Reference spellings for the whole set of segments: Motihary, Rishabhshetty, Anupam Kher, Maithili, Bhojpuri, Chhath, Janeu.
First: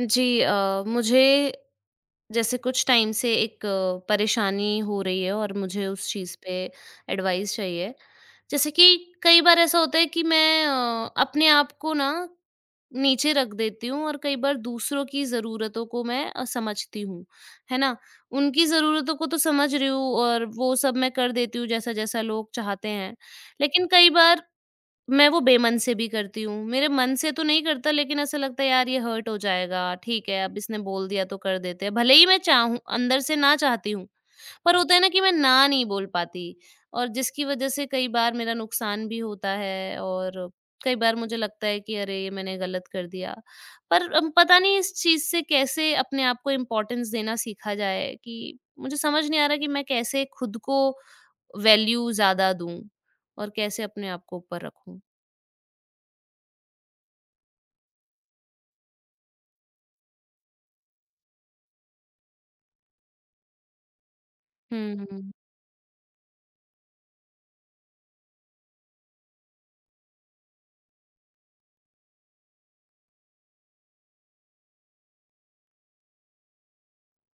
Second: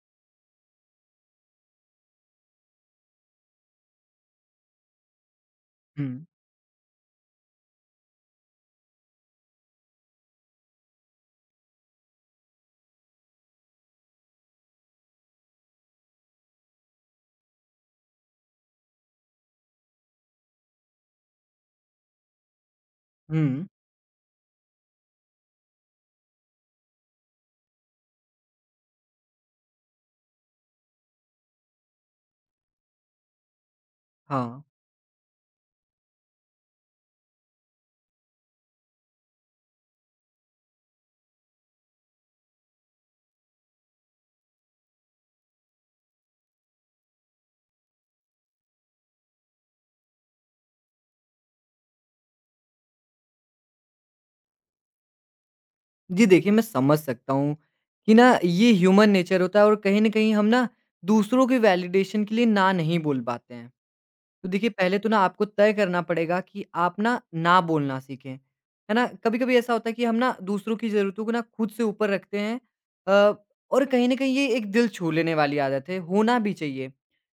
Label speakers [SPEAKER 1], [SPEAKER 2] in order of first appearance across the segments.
[SPEAKER 1] जी मुझे जैसे कुछ टाइम से एक परेशानी हो रही है और मुझे उस
[SPEAKER 2] हुँ।
[SPEAKER 1] चीज़ पे एडवाइस चाहिए। जैसे कि कई बार ऐसा होता है कि मैं अपने आप को ना नीचे रख देती हूँ और कई बार दूसरों की ज़रूरतों को मैं समझती हूँ, है ना? उनकी ज़रूरतों को तो समझ रही हूँ और वो सब मैं कर देती हूँ जैसा-जैसा लोग चाहते हैं।
[SPEAKER 2] हुँ,
[SPEAKER 1] लेकिन कई बार मैं वो बेमन से भी करती हूँ। मेरे मन से तो नहीं करता लेकिन ऐसा लगता है यार ये हर्ट हो जाएगा, ठीक है अब इसने बोल दिया तो कर देते हैं। भले ही मैं चाहूँ अंदर से ना चाहती हूँ,
[SPEAKER 2] हाँ।
[SPEAKER 1] पर होता है ना कि मैं ना नहीं बोल पाती और जिसकी वज़ह से कई बार मेरा नुकसान भी होता है और कई बार मुझे लगता है कि अरे! ये मैंने गलत कर दिया। पर पता नहीं इस चीज़ से कैसे अपने आप को इम्पोर्टेंस देना सीखा जाए कि मुझे समझ नहीं आ रहा कि मैं कैसे खुद को वैल्यू ज़्यादा दूँ और कैसे अपने आप को ऊपर रखूँ?
[SPEAKER 2] जी, देखिए मैं समझ सकता हूँ कि ना ये ह्यूमन नेचर होता है और कहीं न कहीं हम ना दूसरों के वैलिडेशन के लिए ना नहीं बोल पाते हैं। तो देखिए
[SPEAKER 1] हुँ,
[SPEAKER 2] पहले तो ना
[SPEAKER 1] हुँ,
[SPEAKER 2] आपको तय करना पड़ेगा कि आप ना, ना बोलना सीखें, है ना? कभी-कभी ऐसा होता है कि हम ना दूसरों की ज़रूरतों को ना खुद से ऊपर रखते हैं अ, और कहीं न कहीं ये एक दिल छू लेने वाली आदत है, होना भी चाहिए।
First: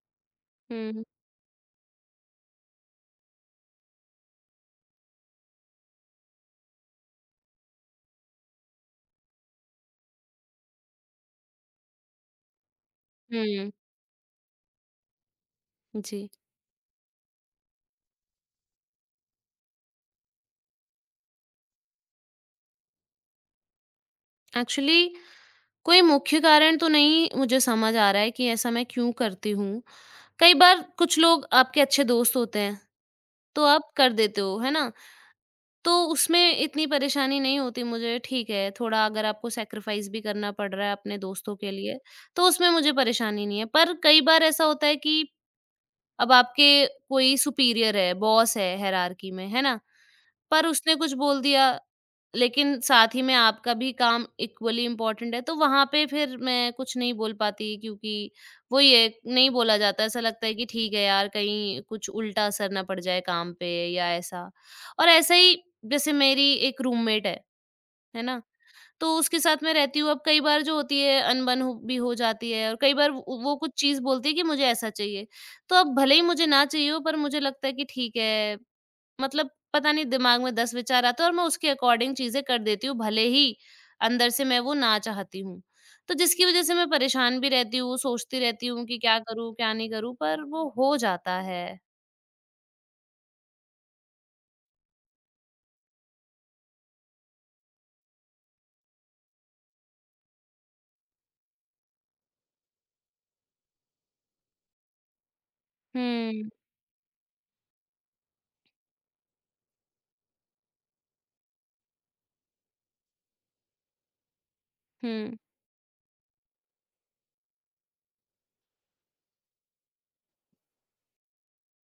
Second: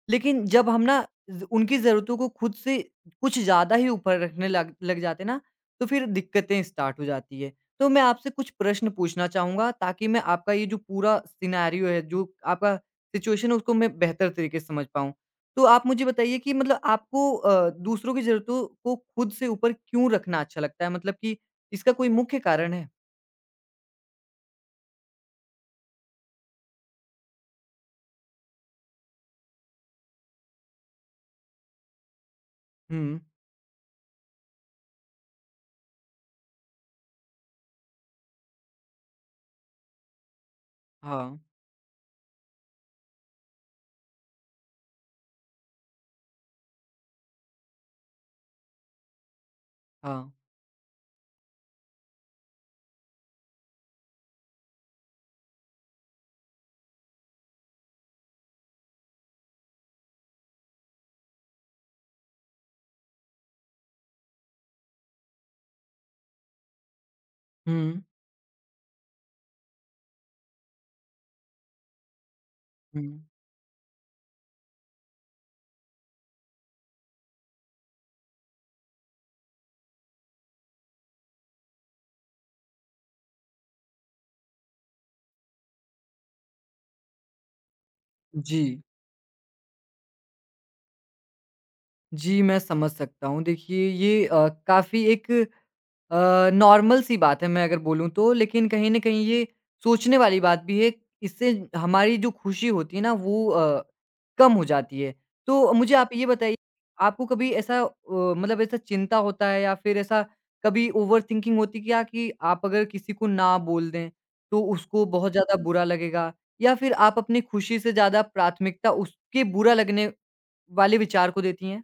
[SPEAKER 2] लेकिन जब हम ना ज़ उनकी ज़रूरतों को खुद से कुछ ज़्यादा ही ऊपर रखने लग लग जाते हैं ना, तो फिर दिक्कतें स्टार्ट हो जाती है। तो मैं आपसे कुछ प्रश्न पूछना चाहूँगा ताकि मैं आपका ये जो पूरा सिनेरियो है, जो आपका सिचुएशन है
[SPEAKER 1] हुँ,
[SPEAKER 2] उसको मैं बेहतर तरीके से समझ पाऊँ। तो आप मुझे
[SPEAKER 1] जी।
[SPEAKER 2] बताइए कि मतलब आपको दूसरों की ज़रूरतों को खुद से ऊपर क्यों रखना अच्छा लगता है? मतलब कि इसका कोई मुख्य कारण है?
[SPEAKER 1] एक्चुअली कोई मुख्य कारण तो नहीं मुझे समझ आ रहा है कि ऐसा मैं क्यों करती हूँ। कई बार कुछ लोग आपके अच्छे दोस्त होते हैं,
[SPEAKER 2] हुँ।
[SPEAKER 1] तो आप कर देते हो, है ना? तो उसमें इतनी परेशानी नहीं होती मुझे ठीक है, थोड़ा अगर आपको सैक्रिफ़ाइस भी करना पड़ रहा है अपने
[SPEAKER 2] हाँ,
[SPEAKER 1] दोस्तों के लिए, तो उसमें मुझे परेशानी नहीं है। पर कई बार ऐसा होता है कि अब आपके कोई सुपीरियर है, बॉस है हायरार्की में, है ना?
[SPEAKER 2] हाँ।
[SPEAKER 1] पर उसने कुछ बोल दिया, लेकिन साथ ही में आपका भी काम इक्वली इम्पोर्टेंट है, तो वहाँ पे फिर मैं कुछ नहीं बोल पाती क्योंकि वही है, नहीं बोला जाता, ऐसा लगता है कि ठीक है यार, कहीं कुछ उल्टा असर ना पड़ जाए काम पे या ऐसा। और ऐसा ही जैसे मेरी एक रूममेट
[SPEAKER 2] हुँ,
[SPEAKER 1] है ना? तो उसके साथ मैं रहती हूँ, अब कई बार जो होती है अनबन हो भी हो जाती है और कई
[SPEAKER 2] हुँ।
[SPEAKER 1] बार वो कुछ चीज़ बोलती है कि मुझे ऐसा चाहिए। तो अब भले ही मुझे ना चाहिए हो पर मुझे लगता है कि ठीक है मतलब पता नहीं दिमाग में 10 विचार आते हैं और मैं उसके अकॉर्डिंग चीज़ें कर देती हूँ, भले ही अंदर से मैं वो ना चाहती हूँ। तो जिसकी वज़ह से मैं परेशान भी रहती हूँ, सोचती रहती
[SPEAKER 2] जी,
[SPEAKER 1] हूँ कि क्या करूँ, क्या नहीं करूँ, पर वो हो जाता है।
[SPEAKER 2] जी मैं समझ सकता हूँ। देखिए ये काफ़ी एक नॉर्मल सी बात है मैं अगर बोलूँ तो, लेकिन कहीं न कहीं ये सोचने वाली बात भी है, इससे हमारी जो खुशी होती है ना वो कम हो जाती है। तो मुझे आप ये
[SPEAKER 1] हुँ,
[SPEAKER 2] बताइए, आपको कभी ऐसा मतलब ऐसा चिंता होता है या फिर ऐसा कभी ओवरथिंकिंग होती है क्या कि आप अगर किसी को ना बोल दें, तो उसको बहुत
[SPEAKER 1] हुँ।
[SPEAKER 2] ज़्यादा बुरा लगेगा? या फिर आप अपनी खुशी से ज़्यादा प्राथमिकता उसके बुरा लगने वाले विचार को देती हैं?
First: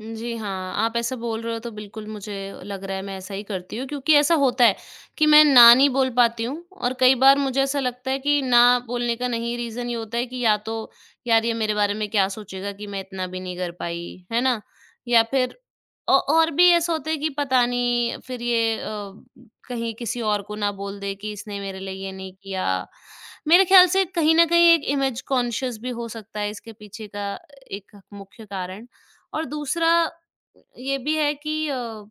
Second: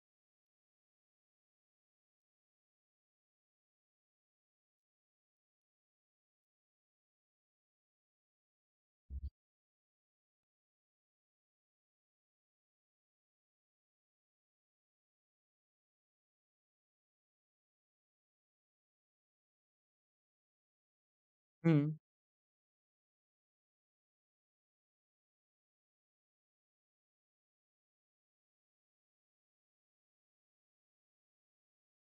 [SPEAKER 1] जी हाँ, आप ऐसा बोल रहे हो तो बिल्कुल मुझे लग रहा है मैं ऐसा ही करती हूँ क्योंकि ऐसा होता है कि मैं ना नहीं बोल पाती हूँ और कई बार मुझे ऐसा लगता है कि ना बोलने का नहीं रीज़न ये होता है कि या तो यार ये मेरे बारे में क्या सोचेगा कि मैं इतना भी नहीं कर पाई, है ना? या फिर औ और भी ऐसा होता है कि पता नहीं फिर ये कहीं किसी और को ना बोल दे कि इसने
[SPEAKER 2] हुँ।
[SPEAKER 1] मेरे लिए ये नहीं किया। मेरे ख़्याल से कहीं न कहीं एक इमेज कॉन्शियस भी हो सकता है इसके पीछे का एक मुख्य कारण। और दूसरा ये भी है कि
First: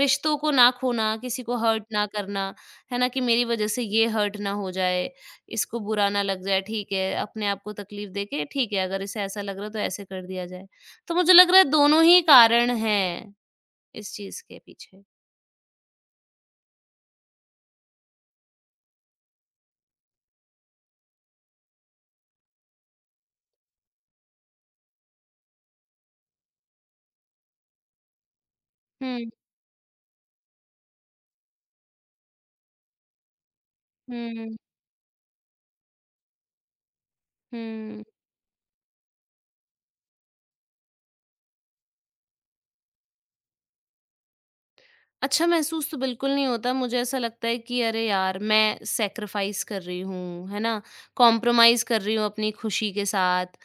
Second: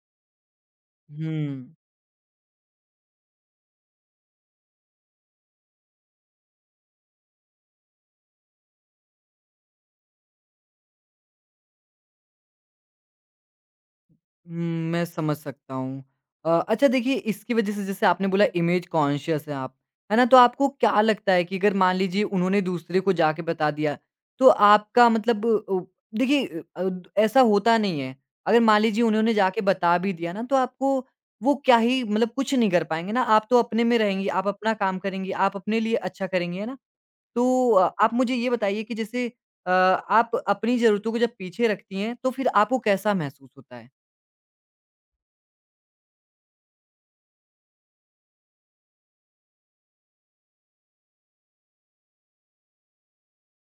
[SPEAKER 1] रिश्तों को ना खोना, किसी को
[SPEAKER 2] हुँ।
[SPEAKER 1] हर्ट ना करना, है ना? कि मेरी वजह से ये हर्ट ना हो जाए, इसको बुरा ना लग जाए, ठीक है। अपने आप को तकलीफ देके ठीक है, अगर इसे ऐसा लग रहा है तो ऐसे कर दिया जाए। तो मुझे लग रहा है दोनों ही कारण हैं इस चीज़
[SPEAKER 2] हुँ,
[SPEAKER 1] के पीछे।
[SPEAKER 2] मैं समझ सकता हूँ। अच्छा देखिए इसकी वज़ह से जैसे आपने बोला इमेज कॉन्शियस हैं आप, है ना? तो आपको क्या लगता है कि अगर मान लीजिए उन्होंने दूसरे को जाके बता दिया, तो आपका मतलब देखिए अ, अद ऐसा होता नहीं है। अगर मान लीजिए
[SPEAKER 1] हुँ,
[SPEAKER 2] उन्होंने जाके बता भी दिया ना तो आपको वो क्या ही मतलब कुछ नहीं कर पाएँगे ना, आप तो अपने में रहेंगी, आप
[SPEAKER 1] हुँ,
[SPEAKER 2] अपना काम करेंगी, आप अपने लिए अच्छा करेंगी, है ना? तो
[SPEAKER 1] हुँ।
[SPEAKER 2] आप मुझे ये बताइए कि जैसे आप अपनी ज़रूरतों को जब पीछे रखती हैं, तो फिर आपको कैसा महसूस होता है?
[SPEAKER 1] अच्छा महसूस तो बिल्कुल नहीं होता मुझे ऐसा लगता है कि अरे यार मैं सैक्रिफाइस कर रही हूँ है ना कॉम्प्रोमाइज कर रही हूँ अपनी खुशी के साथ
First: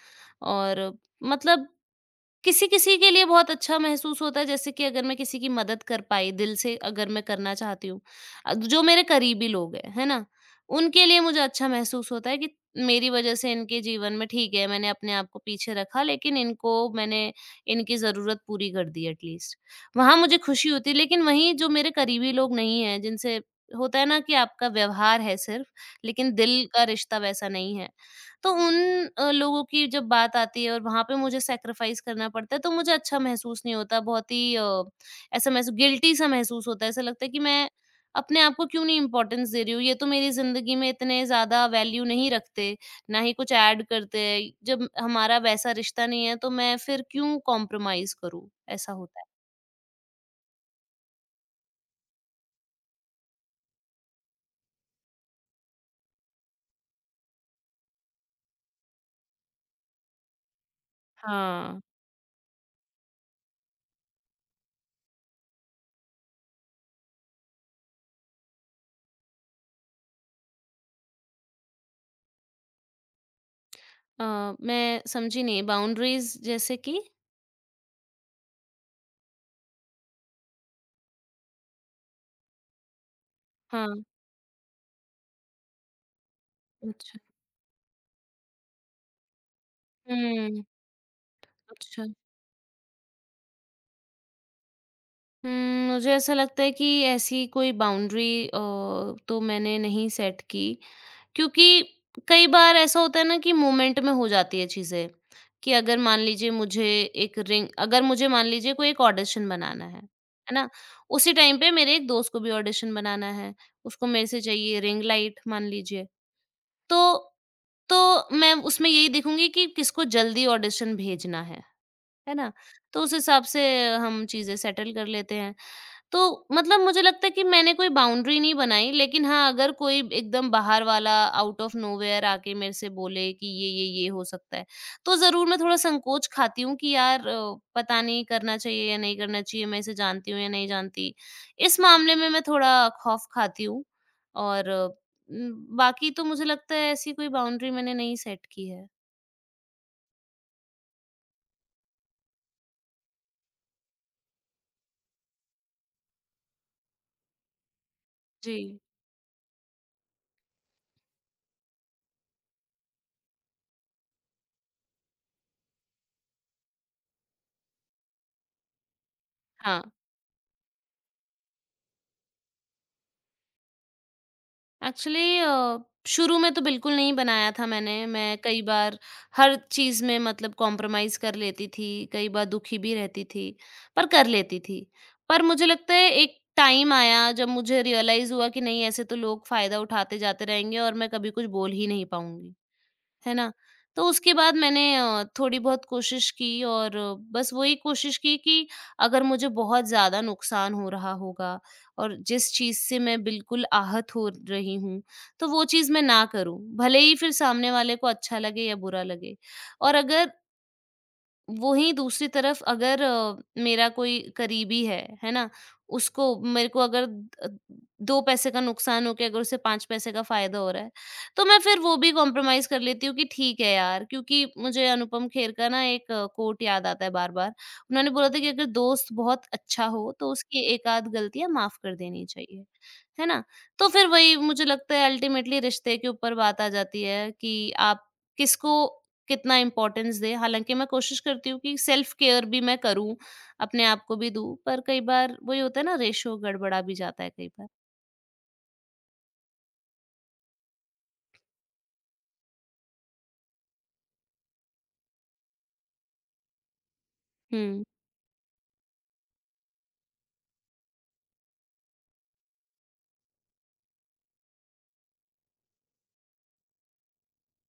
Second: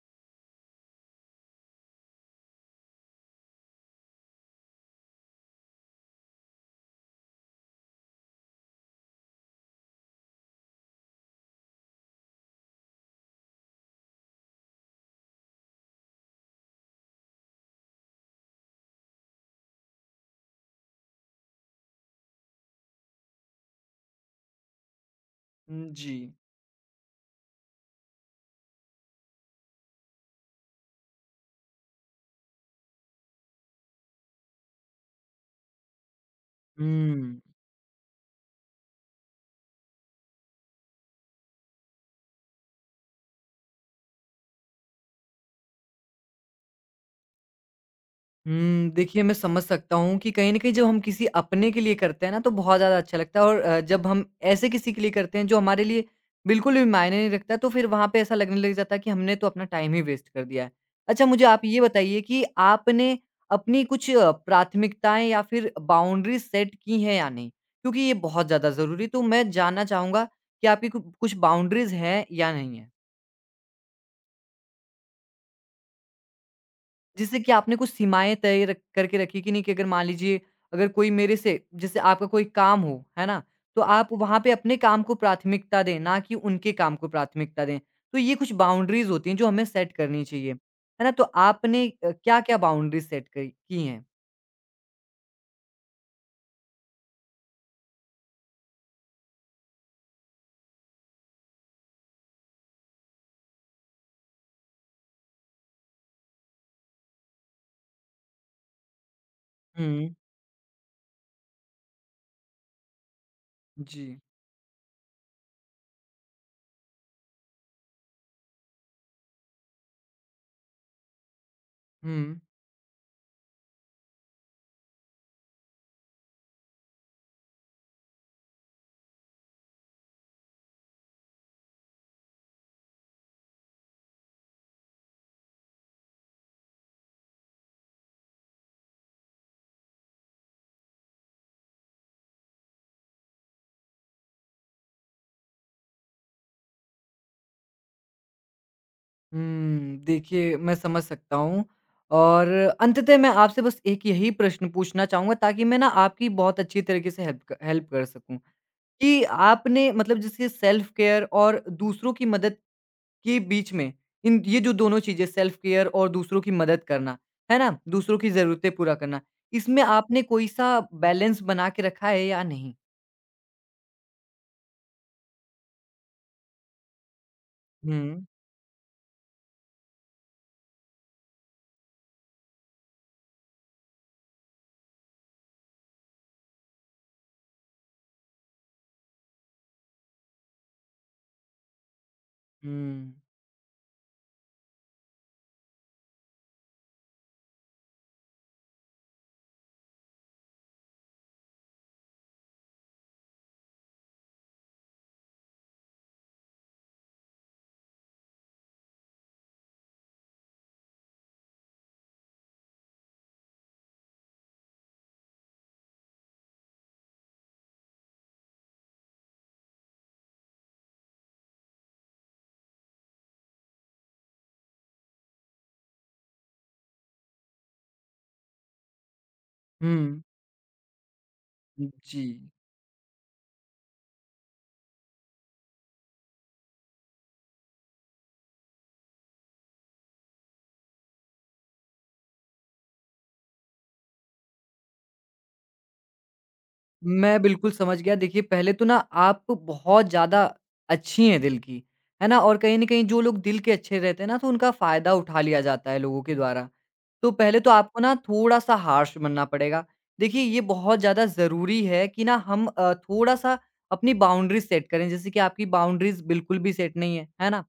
[SPEAKER 1] और मतलब किसी-किसी के लिए बहुत अच्छा महसूस होता है, जैसे कि अगर मैं किसी की मदद कर पाई, दिल से अगर मैं करना चाहती हूँ जो मेरे करीबी लोग हैं, है ना? उनके लिए मुझे अच्छा महसूस होता है कि मेरी वज़ह से इनके जीवन में ठीक है, मैंने अपने आप को पीछे रखा लेकिन इनको मैंने इनकी ज़रूरत पूरी कर दी एटलीस्ट। वहाँ मुझे खुशी होती है, लेकिन वहीं जो मेरे करीबी लोग नहीं हैं, जिनसे होता है ना कि आपका व्यवहार है सिर्फ़,
[SPEAKER 2] हुँ,
[SPEAKER 1] लेकिन
[SPEAKER 2] जी।
[SPEAKER 1] दिल का रिश्ता वैसा नहीं है। तो उन लोगों की जब बात आती है और वहाँ पे मुझे सैक्रिफाइस करना पड़ता है, तो मुझे अच्छा महसूस नहीं होता, बहुत ही ऐसा महसूस गिल्टी सा महसूस होता है, ऐसा लगता है
[SPEAKER 2] हुँ।
[SPEAKER 1] कि मैं अपने आप को क्यों नहीं इम्पोर्टेंस दे रही हूँ, ये तो मेरी ज़िंदगी में इतने ज़्यादा वैल्यू नहीं रखते, ना ही कुछ ऐड करते हैं, जब हमारा वैसा रिश्ता नहीं है, तो मैं फिर क्यों कॉम्प्रोमाइज़ करूँ,
[SPEAKER 2] हुँ,
[SPEAKER 1] ऐसा होता
[SPEAKER 2] देखिए
[SPEAKER 1] है।
[SPEAKER 2] मैं समझ सकता हूँ कि कहीं न कहीं जब हम किसी अपने के लिए करते हैं ना तो बहुत ज़्यादा अच्छा लगता है और जब हम ऐसे किसी के लिए करते हैं जो हमारे लिए बिल्कुल भी मायने नहीं रखता तो फिर वहाँ पे ऐसा लगने लग जाता है कि हमने तो अपना टाइम ही वेस्ट कर दिया है। अच्छा मुझे आप
[SPEAKER 1] हाँ।
[SPEAKER 2] ये बताइए कि आपने अपनी कुछ प्राथमिकताएँ या फिर बाउंड्रीज़ सेट की हैं या नहीं? क्योंकि ये बहुत ज़्यादा ज़रूरी तो मैं जानना चाहूँगा कि आपकी कु कुछ बाउंड्रीज़ हैं या नहीं है?
[SPEAKER 1] अ, मैं समझी नहीं, बाउंड्रीज़ जैसे कि?
[SPEAKER 2] जैसे कि आपने कुछ सीमाएँ तय रख करके रखी कि नहीं कि अगर मान लीजिए अगर कोई मेरे से जैसे आपका कोई काम हो, है ना? तो
[SPEAKER 1] हाँ,
[SPEAKER 2] आप वहाँ पे अपने काम को प्राथमिकता दें, ना कि उनके काम को
[SPEAKER 1] अच्छा।
[SPEAKER 2] प्राथमिकता दें। तो ये कुछ बाउंड्रीज़ होती हैं जो हमें सेट करनी चाहिए,
[SPEAKER 1] हुँ।
[SPEAKER 2] है ना? तो आपने
[SPEAKER 1] अच्छा।
[SPEAKER 2] क्या-क्या बाउंड्रीज़ सेट करी की हैं?
[SPEAKER 1] हुँ, मुझे ऐसा लगता है कि ऐसी कोई बाउंड्री तो मैंने नहीं सेट की, क्योंकि कई बार ऐसा होता है ना कि मोमेंट में हो जाती है चीज़ें, कि अगर मान लीजिए मुझे एक रिंग अगर मुझे मान लीजिए कोई एक ऑडिशन बनाना
[SPEAKER 2] हुँ।
[SPEAKER 1] है ना? उसी टाइम पे मेरे एक दोस्त को भी ऑडिशन बनाना है,
[SPEAKER 2] जी।
[SPEAKER 1] उसको मेरे से चाहिए रिंग लाइट मान लीजिए, तो तो मैं उसमें यही देखूँगी कि किसको जल्दी ऑडिशन भेजना है
[SPEAKER 2] हुँ।
[SPEAKER 1] ना? तो उस हिसाब से हम चीज़ें सेटल कर लेते हैं। तो मतलब मुझे लगता है कि मैंने कोई बाउंड्री नहीं बनाई लेकिन हाँ, अगर कोई एकदम बाहर वाला आउट ऑफ नोवेयर आके मेरे से बोले कि ये हो सकता है, तो ज़रूर मैं थोड़ा संकोच खाती हूँ कि यार पता नहीं करना चाहिए या नहीं करना चाहिए, मैं इसे जानती हूँ या नहीं जानती। इस मामले में मैं थोड़ा खौफ़ खाती हूँ और बाकी तो मुझे लगता है ऐसी कोई बाउंड्री मैंने नहीं सेट की है।
[SPEAKER 2] हुँ, देखिए मैं समझ सकता हूँ और अंततः मैं आपसे बस एक यही प्रश्न पूछना चाहूँगा ताकि मैं ना आपकी बहुत अच्छी तरीके से हेल्प कर सकूँ।
[SPEAKER 1] जी।
[SPEAKER 2] कि आपने मतलब जैसे सेल्फ केयर और दूसरों की मदद के बीच में इन ये जो दोनों चीज़ें सेल्फ केयर और दूसरों की मदद करना, है ना? दूसरों की ज़रूरतें पूरा करना,
[SPEAKER 1] हाँ।
[SPEAKER 2] इसमें आपने कोई-सा बैलेंस बना के रखा है या नहीं?
[SPEAKER 1] एक्चुअली शुरू में तो बिल्कुल नहीं बनाया था मैंने।
[SPEAKER 2] हुँ।
[SPEAKER 1] मैं कई बार हर चीज़ में मतलब कॉम्प्रोमाइज़ कर लेती थी, कई बार दुखी भी रहती थी, पर कर लेती थी। पर मुझे लगता है एक टाइम आया जब मुझे रियलाइज़ हुआ कि नहीं ऐसे तो लोग फ़ायदा उठाते जाते रहेंगे और मैं कभी कुछ बोल ही नहीं पाऊँगी।
[SPEAKER 2] हुँ।
[SPEAKER 1] है ना? तो उसके बाद मैंने थोड़ी बहुत कोशिश की और बस वही कोशिश की कि अगर मुझे बहुत ज़्यादा नुकसान हो रहा होगा और जिस चीज़ से मैं बिल्कुल आहत हो रही हूँ, तो वो चीज़ मैं ना करूँ। भले ही फिर सामने वाले को अच्छा लगे या बुरा लगे। और अगर वहीं दूसरी तरफ अगर मेरा कोई करीबी है ना? उसको मेरे को अगर अ, 2 पैसे का नुकसान हो के अगर उसे 5 पैसे का फ़ायदा हो रहा है, तो मैं फिर वो भी कॉम्प्रोमाइज़ कर लेती हूँ कि ठीक है यार, क्योंकि मुझे अनुपम खेर का ना एक कोट याद आता है बार-बार। उन्होंने बोला था कि अगर दोस्त बहुत अच्छा हो,
[SPEAKER 2] हुँ।
[SPEAKER 1] तो उसकी एक-आध गलतियाँ माफ़ कर
[SPEAKER 2] जी।
[SPEAKER 1] देनी चाहिए, है ना? तो फिर वही मुझे लगता है अल्टीमेटली रिश्ते के ऊपर बात आ जाती है कि आप किसको कितना इम्पोर्टेंस दें। हालाँकि मैं कोशिश करती हूँ कि सेल्फ केयर भी मैं करूँ, अपने आप को भी दूँ, पर कई बार वही होता है ना रेशो गड़बड़ा भी जाता है
[SPEAKER 2] मैं
[SPEAKER 1] कई बार।
[SPEAKER 2] बिल्कुल समझ गया। देखिए, पहले तो ना आप बहुत ज़्यादा अच्छी हैं दिल की, है ना? और कहीं न कहीं जो लोग दिल के अच्छे रहते हैं ना, तो उनका फ़ायदा उठा लिया जाता है लोगों के द्वारा। तो पहले तो
[SPEAKER 1] हुँ,
[SPEAKER 2] आपको ना थोड़ा-सा हार्श बनना पड़ेगा। देखिए, ये बहुत ज़्यादा ज़रूरी है कि ना हम थोड़ा-सा अपनी बाउंड्रीज़ सेट करें। जैसे कि आपकी बाउंड्रीज़ बिल्कुल भी सेट नहीं है, है ना?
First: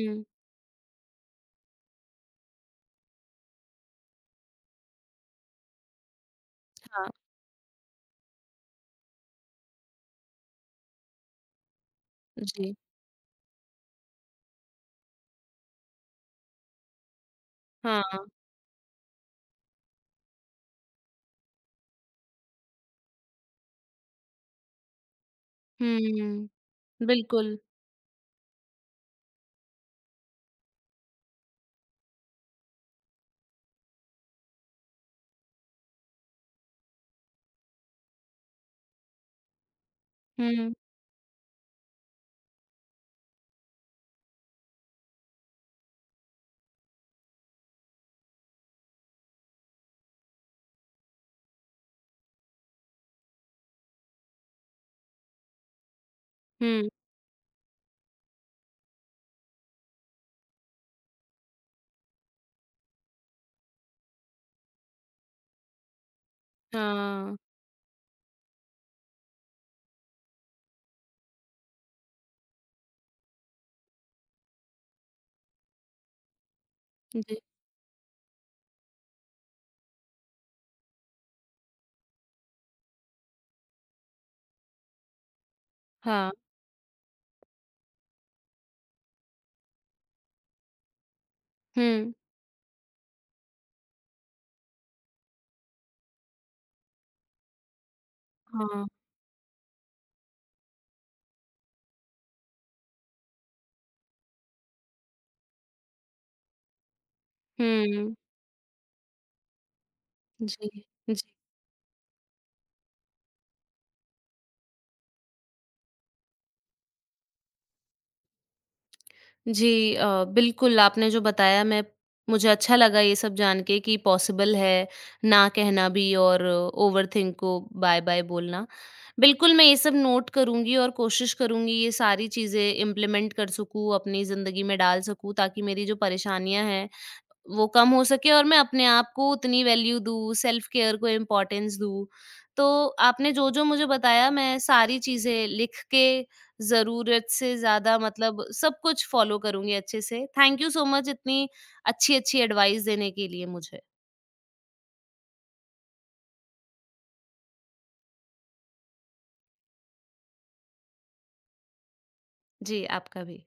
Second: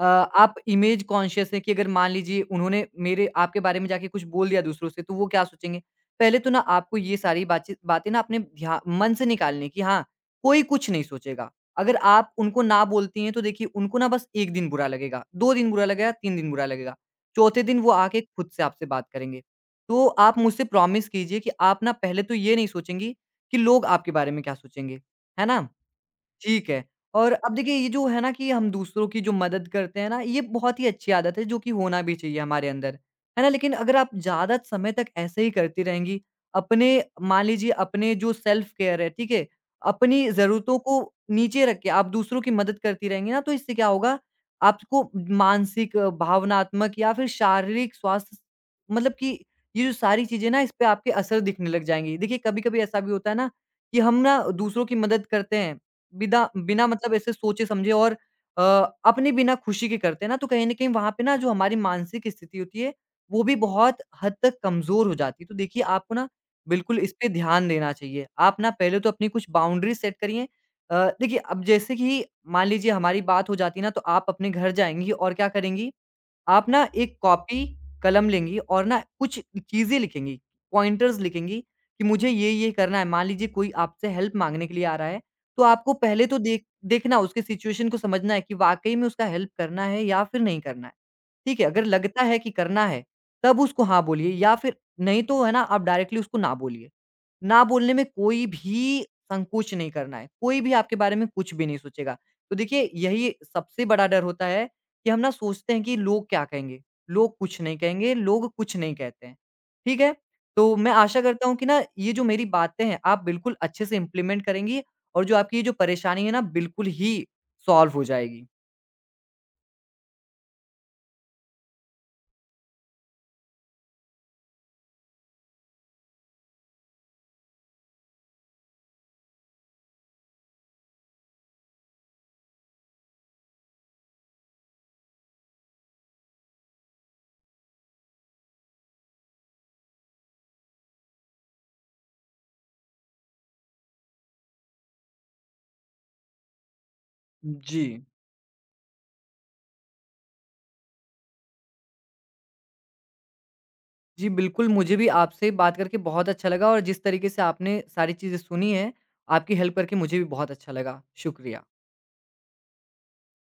[SPEAKER 2] आप इमेज कॉन्शियस हैं कि अगर मान लीजिए उन्होंने मेरे आपके बारे में जाके कुछ बोल दिया दूसरों से तो वो क्या सोचेंगे। पहले तो ना आपको
[SPEAKER 1] हाँ,
[SPEAKER 2] ये सारी बातचीत बातें ना अपने ध्या मन से निकालनी कि हाँ, कोई कुछ नहीं सोचेगा। अगर आप उनको
[SPEAKER 1] जी,
[SPEAKER 2] ना बोलती हैं तो देखिए उनको ना बस 1 दिन बुरा लगेगा, 2 दिन बुरा लगेगा, 3 दिन बुरा लगेगा। चौथे दिन वो
[SPEAKER 1] हाँ,
[SPEAKER 2] आके खुद से आपसे बात करेंगे। तो आप मुझसे प्रॉमिस कीजिए कि आप ना पहले तो ये नहीं सोचेंगी कि लोग आपके बारे में क्या सोचेंगे, है ना?
[SPEAKER 1] हुँ,
[SPEAKER 2] ठीक है। और अब
[SPEAKER 1] बिल्कुल,
[SPEAKER 2] देखिए ये जो है ना कि हम दूसरों की जो मदद करते हैं ना, ये बहुत ही अच्छी आदत है जो कि होना भी चाहिए हमारे अंदर, है ना? लेकिन अगर आप ज़्यादा समय तक ऐसे ही करती रहेंगी, अपने मान लीजिए अपने जो सेल्फ केयर है, ठीक है? अपनी
[SPEAKER 1] हुँ,
[SPEAKER 2] ज़रूरतों को नीचे रख के आप दूसरों की मदद करती रहेंगी ना, तो इससे क्या होगा, आपको मानसिक, भावनात्मक या फिर शारीरिक स्वास्थ्य मतलब कि ये जो सारी चीज़ें ना, इस पे आपके असर दिखने लग जाएँगी। देखिए, कभी-कभी ऐसा भी होता है ना कि हम ना दूसरों की मदद करते हैं बिदा बिना
[SPEAKER 1] हुँ,
[SPEAKER 2] मतलब ऐसे सोचे समझे और अ, अपने बिना खुशी के करते हैं ना, तो कहीं न कहीं वहाँ पे ना जो हमारी मानसिक स्थिति होती है, वो भी बहुत हद तक कमज़ोर हो जाती है। तो देखिए आपको ना बिल्कुल इस पे
[SPEAKER 1] हाँ,
[SPEAKER 2] ध्यान देना चाहिए। आप ना पहले तो अपनी कुछ बाउंड्री सेट करिए। अ, देखिए अब जैसे कि मान लीजिए हमारी बात हो जाती है ना, तो आप अपने घर जाएँगी और क्या करेंगी आप ना एक
[SPEAKER 1] जी,
[SPEAKER 2] कॉपी, कलम लेंगी और ना कुछ चीज़ें लिखेंगी, पॉइंटर्स लिखेंगी कि मुझे ये-ये करना है। मान लीजिए कोई आपसे हेल्प माँगने के लिए आ रहा है, तो आपको पहले
[SPEAKER 1] हाँ,
[SPEAKER 2] तो देखना उसके सिचुएशन को समझना है कि वाक़ई में उसका हेल्प करना है या फिर नहीं करना है। ठीक है, अगर
[SPEAKER 1] हुँ,
[SPEAKER 2] लगता है कि करना है, तब उसको हाँ बोलिए या फिर नहीं तो है ना आप डायरेक्टली उसको ना बोलिए। ना बोलने में कोई
[SPEAKER 1] हाँ,
[SPEAKER 2] भी संकोच नहीं करना है, कोई भी आपके बारे में कुछ भी नहीं सोचेगा। तो देखिए यही सबसे बड़ा डर होता है कि हम ना सोचते हैं कि लोग क्या कहेंगे? लोग कुछ नहीं कहेंगे,
[SPEAKER 1] हुँ,
[SPEAKER 2] लोग कुछ नहीं कहते हैं। ठीक है?
[SPEAKER 1] जी,
[SPEAKER 2] तो मैं आशा
[SPEAKER 1] जी।
[SPEAKER 2] करता हूँ कि ना ये जो मेरी बातें हैं आप बिल्कुल अच्छे से इम्प्लीमेंट करेंगी और जो आपकी ये जो परेशानी है ना बिल्कुल ही सॉल्व हो जाएगी।
[SPEAKER 1] जी बिल्कुल, आपने जो बताया मैं मुझे अच्छा लगा ये सब जान के कि पॉसिबल है, ना कहना भी और ओवरथिंक को बाय-बाय बोलना। बिल्कुल, मैं ये सब नोट करूँगी और कोशिश करूँगी ये सारी चीज़ें इम्प्लीमेंट कर सकूँ, अपनी ज़िंदगी में डाल सकूँ ताकि मेरी जो परेशानियाँ हैं, वो कम हो सके और मैं अपने आप को उतनी वैल्यू दूँ, सेल्फ केयर को इम्पोर्टेंस दूँ। तो आपने जो-जो मुझे बताया मैं सारी चीज़ें लिख के ज़रूरत से
[SPEAKER 2] जी।
[SPEAKER 1] ज़्यादा मतलब सब कुछ फ़ॉलो करूँगी अच्छे से। थैंक यू सो मच इतनी अच्छी-अच्छी एडवाइस देने के लिए मुझे।
[SPEAKER 2] जी, बिल्कुल, मुझे भी आपसे बात करके बहुत अच्छा लगा और जिस तरीके से आपने सारी चीज़ें सुनी हैं, आपकी हेल्प करके मुझे भी बहुत अच्छा लगा। शुक्रिया।
[SPEAKER 1] जी, आपका भी।